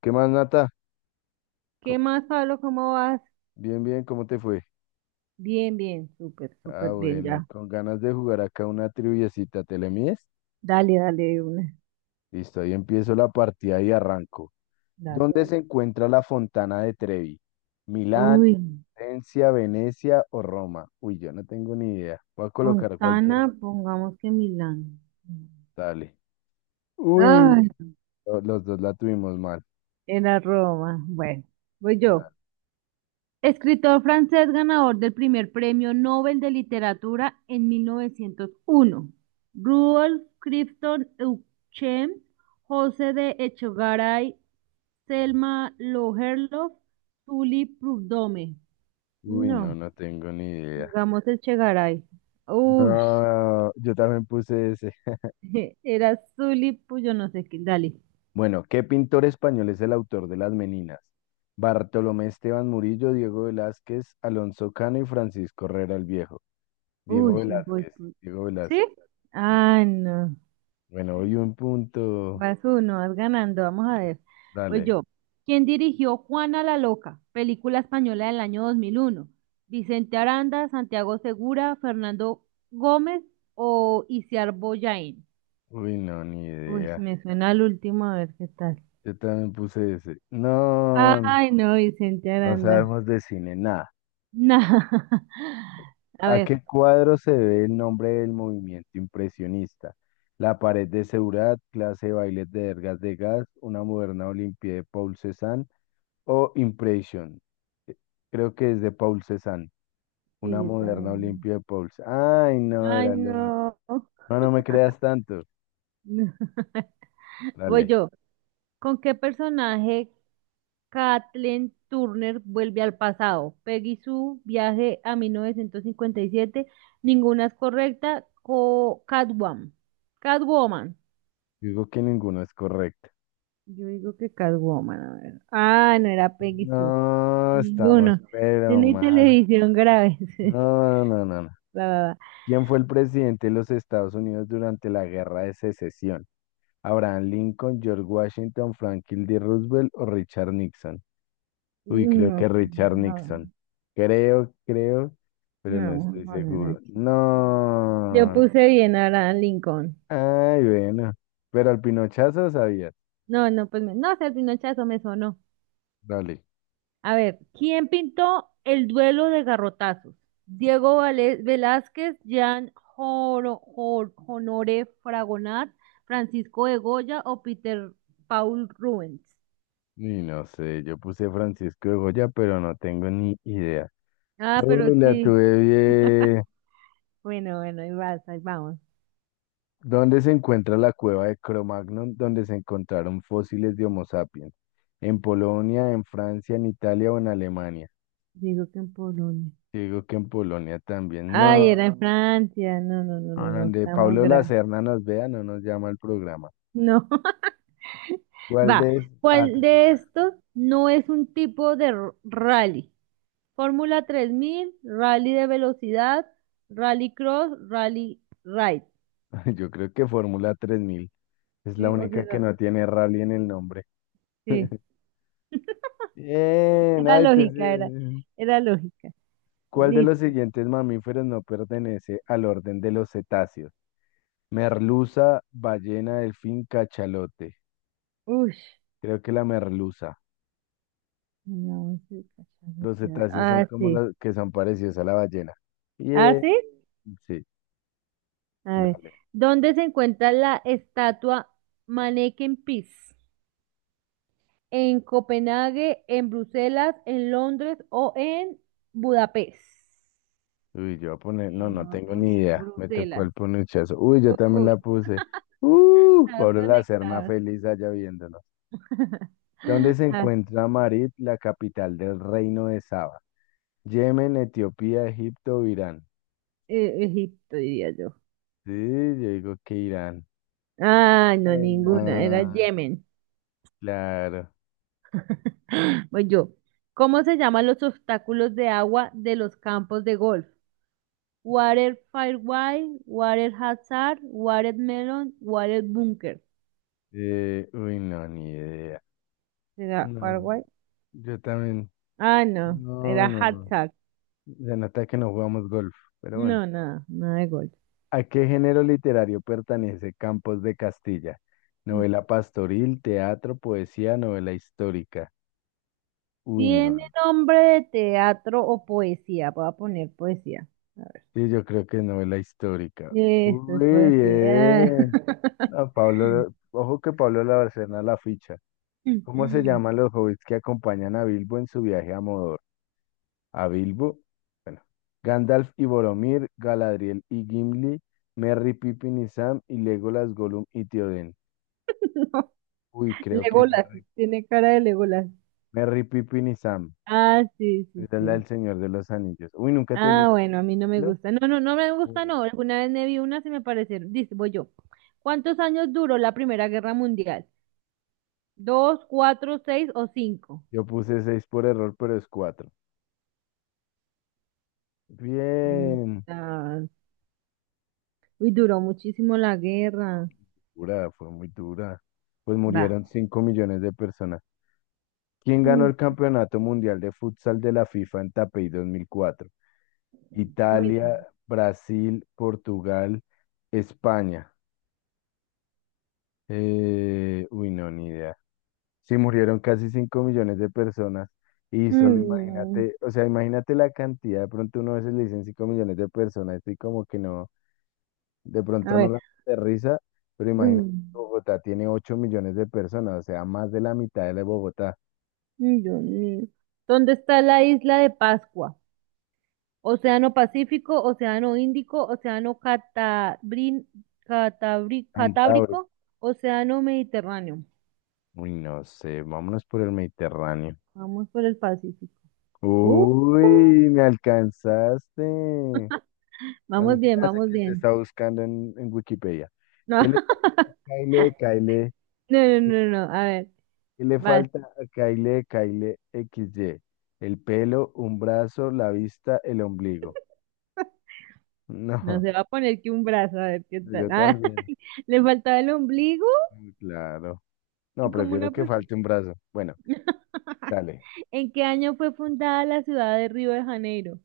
¿Qué más, Nata? ¿Qué Co- más, Pablo? ¿Cómo vas? Bien, bien, ¿cómo te fue? Bien, bien, súper, Ah, súper bien bueno, ya. con ganas de jugar acá una triviecita, ¿te le mides? Dale, dale, de una. Listo, ahí empiezo la partida y arranco. Dale, ¿Dónde se dale. encuentra la Fontana de Trevi? ¿Milán, Uy, Florencia, Venecia o Roma? Uy, yo no tengo ni idea. Voy a colocar Fontana, cualquiera. pongamos que Milán. Dale. Uy, Ay, los dos la tuvimos mal. era Roma. Bueno, voy yo. Dale. Escritor francés ganador del primer premio Nobel de Literatura en 1901. Rudolf Clifton Euchem, José de Echegaray, Selma Lagerlöf, Tully Prudhomme. Uy, no, No. no tengo ni idea. Digamos el Chegaray. Uy, No, yo también puse ese. era Zully, pues yo no sé qué. Dale. Bueno, ¿qué pintor español es el autor de Las Meninas? Bartolomé Esteban Murillo, Diego Velázquez, Alonso Cano y Francisco Herrera el Viejo. Diego Uy, no voy. Velázquez, Diego ¿Sí? Velázquez. Sí. Ah, no. Bueno, hoy un punto. Vas uno, vas ganando. Vamos a ver. Pues Dale. yo. ¿Quién dirigió Juana la Loca? Película española del año 2001, Vicente Aranda, Santiago Segura, Fernando Gómez o Isiar Boyain. Uy, no, ni Uy, idea. me suena al último, a ver qué tal. Yo también puse ese. No, Ay, no, Vicente no Aranda. sabemos de cine, nada. Nah. A ¿A ver. qué cuadro se debe el nombre del movimiento impresionista? La pared de Seurat, clase de bailes de Ergas de Gas, una moderna Olimpia de Paul Cézanne o Impression. Eh, Creo que es de Paul Cézanne, Sí, una yo moderna también. Olimpia de Paul. Ay, no, Ay, era lo no. otro. No, no me creas tanto. Voy Dale, yo. ¿Con qué personaje Kathleen Turner vuelve al pasado? Peggy Sue, viaje a 1957. Ninguna es correcta. Catwoman. Catwoman. digo que ninguno es correcto. Yo digo que Catwoman, a ver. Ah, no era Peggy Sue. No, estamos Ninguno. pero Tiene mal. televisión grave. No, no, no, no. Va, va, va. ¿Quién fue el presidente de los Estados Unidos durante la Guerra de Secesión? ¿Abraham Lincoln, George Washington, Franklin D. Roosevelt o Richard Nixon? Uy, creo No, que Richard no, Nixon. Creo, creo, pero no no, estoy no, no, seguro. no. Yo No. puse bien ahora Lincoln. Ay, bueno. Pero al pinochazo sabías. No, no, pues no, ese pinochazo me sonó. Dale. A ver, ¿quién pintó el duelo de garrotazos? Diego Velázquez, Jean Honoré Fragonard, Francisco de Goya o Peter Paul Rubens. Y no sé, yo puse Francisco de Goya, pero no tengo ni idea. Ah, pero Uy, la sí. tuve bien. Bueno, bueno, ahí vas, ahí vamos. ¿Dónde se encuentra la cueva de Cro-Magnon, donde se encontraron fósiles de Homo sapiens? ¿En Polonia, en Francia, en Italia o en Alemania? Digo que en Polonia. Digo que en Polonia también. Ay, No. era en Francia. No, no, no, A no, no, donde estamos Pablo graves. Lacerna nos vea, no nos llama al programa. No. ¿Cuál Va, de...? ¿Es? Ah, ¿cuál te de toca. estos no es un tipo de rally? Fórmula 3000, rally de velocidad, rally cross, rally ride. Yo creo que Fórmula 3000. Es la Sí, o única que sea, no tiene rally en el nombre. sí. Bien, Era ay, lógica, era, entonces, era lógica. ¿cuál de los Listo. siguientes mamíferos no pertenece al orden de los cetáceos? Merluza, ballena, delfín, cachalote. Uy, Creo que la merluza. Los cetáceos son ah, como sí. los que son parecidos a la ballena. Ah, Bien, sí. sí, A ver. dale. ¿Dónde se encuentra la estatua Manneken Pis? ¿En Copenhague, en Bruselas, en Londres o en Budapest? Uy, yo voy a poner, no, no Voy a tengo ni poner idea. Me tocó Bruselas. el ponuchazo. Uy, yo también la Uy, puse. Está Pablo la Serna conectado. feliz allá viéndonos. ¿Dónde se Ah, encuentra Marib, la capital del reino de Saba? Yemen, Etiopía, Egipto, Irán. Egipto, diría yo. Sí, yo digo que Irán. Ay, no, Ay, ninguna, era no, Yemen. claro. Voy yo. ¿Cómo se llaman los obstáculos de agua de los campos de golf? Water fairway, Water Hazard, Water Melon, Water Bunker. Uy, no, ni idea. ¿Será No, Firewall? yo también. Ah, no, era No, no, no. Hazard. Se nota que no jugamos golf, pero bueno. No, nada, nada de golf. ¿A qué género literario pertenece Campos de Castilla? Novela pastoril, teatro, poesía, novela histórica. Uy, no. ¿Tiene nombre de teatro o poesía? Voy a poner poesía. Sí, yo creo que es novela histórica. Esto es Muy poesía. bien. Ah, Pablo, ojo que Pablo Labarcena la ficha. ¿Cómo se llaman los hobbits que acompañan a Bilbo en su viaje a Mordor? A Bilbo, bueno, Gandalf y Boromir, Galadriel y Gimli, Merry, Pippin y Sam y Legolas, Gollum y Tioden. No, Uy, creo que Legolas, Merry, tiene cara de Legolas. Merry, Pippin y Sam. Ah, sí, sí, Esa es la sí. del Señor de los Anillos. Uy, ¿nunca te has Ah, visto bueno, a mí no me la? gusta. No, no, no me gusta, no. Alguna vez me vi unas y me parecieron. Dice, voy yo. ¿Cuántos años duró la Primera Guerra Mundial? ¿Dos, cuatro, seis o cinco? Yo puse 6 por error, pero es cuatro. Ahí Bien. está. Uy, duró muchísimo la guerra. Dura, fue muy dura. Pues murieron Vamos. 5 millones de personas. ¿Quién ganó Mm, el Campeonato Mundial de Futsal de la FIFA en Taipei 2004? Italia, bueno. Brasil, Portugal, España. Uy, no, ni idea. Sí, murieron casi 5 millones de personas y solo Mm, imagínate, o sea, imagínate la cantidad, de pronto uno a veces le dicen 5 millones de personas y como que no, de no. A pronto no ver. la aterriza, pero imagínate, Mm, Bogotá tiene 8 millones de personas, o sea, más de la mitad de la de Bogotá, mm, Dios mío. ¿Dónde está la isla de Pascua? Océano Pacífico, Océano Índico, Océano Cantabria. Catábrico, Océano Mediterráneo. Uy, no sé, vámonos por el Mediterráneo. Vamos por el Pacífico. Uh, Uy, me alcanzaste. A Vamos mí se me bien, hace vamos que se bien. está buscando en Wikipedia. No, ¿Qué le pasa? Caile, Caile. no, no, no, no. A ver, ¿Qué le vas. falta a Kyle Kyle XY? El pelo, un brazo, la vista, el ombligo. No No, se va a poner que un brazo, a ver qué tal. yo Ah, también. le faltaba el ombligo Mm, claro. No, y como una prefiero que persona. falte un brazo. Bueno, dale. ¿En qué año fue fundada la ciudad de Río de Janeiro?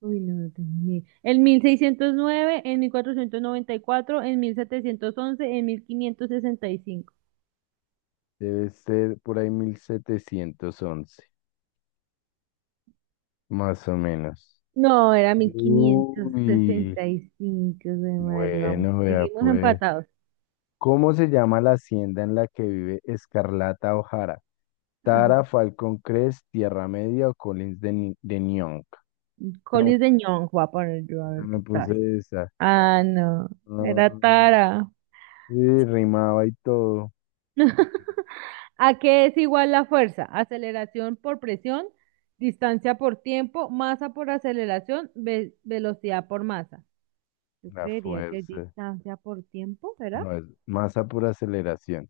Uy, no, no tengo ni idea. En 1609, en 1494, en 1565. Debe ser por ahí 1711 más o menos. No, era Uy, 1565 de madre. Vamos, bueno, vea seguimos pues. empatados. ¿Cómo se llama la hacienda en la que vive Escarlata O'Hara? Ay, Tara, Falcón Crest, Tierra Media o Collins de, Ni- de Nyong? Colis de Ñong, voy a poner yo a Yo ver qué también trae. puse esa. Ah, no, era Ah, Tara. sí, rimaba y todo. ¿A qué es igual la fuerza? Aceleración por presión, distancia por tiempo, masa por aceleración, velocidad por masa. Yo La creería que es fuerza. distancia por tiempo, ¿verdad? No, es masa por aceleración.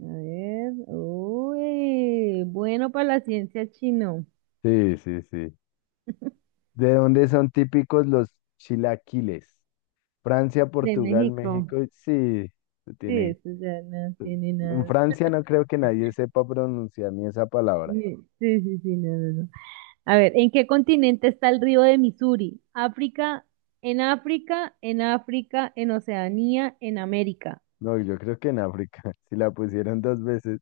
A ver, uy, bueno para la ciencia chino. Sí, sí, sí. ¿De dónde son típicos los chilaquiles? Francia, De Portugal, México. México. Sí, se Sí, tiene. eso ya no tiene En nada. Francia no creo que nadie sepa pronunciar ni esa palabra. Sí, sí, sí, sí, no, no, no. A ver, ¿en qué continente está el río de Misuri? África, en África, en África, en Oceanía, en América. No, yo creo que en África. Si la pusieron dos veces.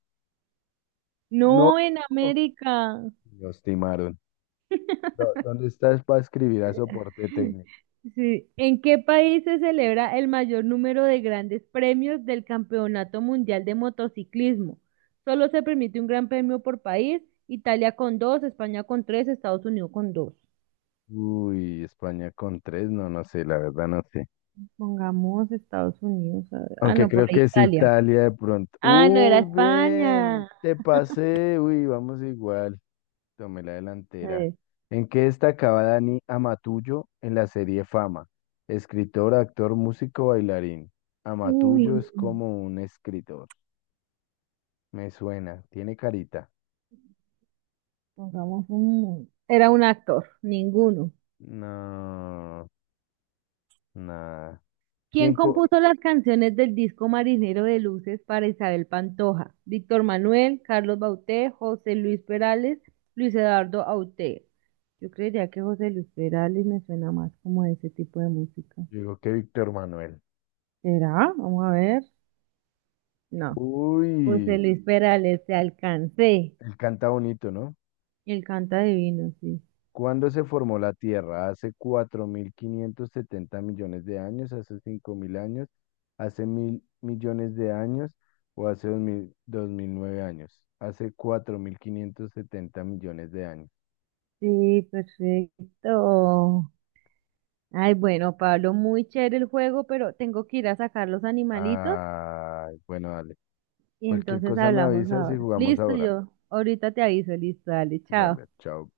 No. No, en América. Los timaron. ¿Dónde estás para escribir a soporte técnico? Sí. ¿En qué país se celebra el mayor número de grandes premios del Campeonato Mundial de Motociclismo? Solo se permite un gran premio por país, Italia con dos, España con tres, Estados Unidos con dos. Uy, España con tres, no, no sé, la verdad no sé. Pongamos Estados Unidos. A ver. Ah, Aunque no, por creo ahí que es Italia. Italia de pronto. Ah, no, era Uy, España. bien, A te pasé. Uy, vamos igual. Tomé la delantera. ver. ¿En qué destacaba Dani Amatullo en la serie Fama? Escritor, actor, músico, bailarín. Uy, Amatullo es no. como un escritor. Me suena, tiene carita. Pongamos un... Era un actor, ninguno. No, nada. ¿Quién ¿Quién co? compuso las canciones del disco Marinero de Luces para Isabel Pantoja? Víctor Manuel, Carlos Bauté, José Luis Perales, Luis Eduardo Aute. Yo creería que José Luis Perales me suena más como a ese tipo de música. Digo que Víctor Manuel. ¿Será? Vamos a ver. No. José Uy, Luis Perales, te alcancé. él canta bonito, ¿no? Él canta divino, sí. ¿Cuándo se formó la Tierra? ¿Hace 4570 millones de años? ¿Hace 5000 años? ¿Hace 1000 millones de años? ¿O hace 2009 años? Hace 4.570 millones de años. Sí, perfecto. Ay, bueno, Pablo, muy chévere el juego, pero tengo que ir a sacar los animalitos. Ay, bueno, dale. Y Cualquier entonces cosa me hablamos avisas y ahora. jugamos Listo, ahora. yo ahorita te aviso, listo, dale, chao. Dale, chao.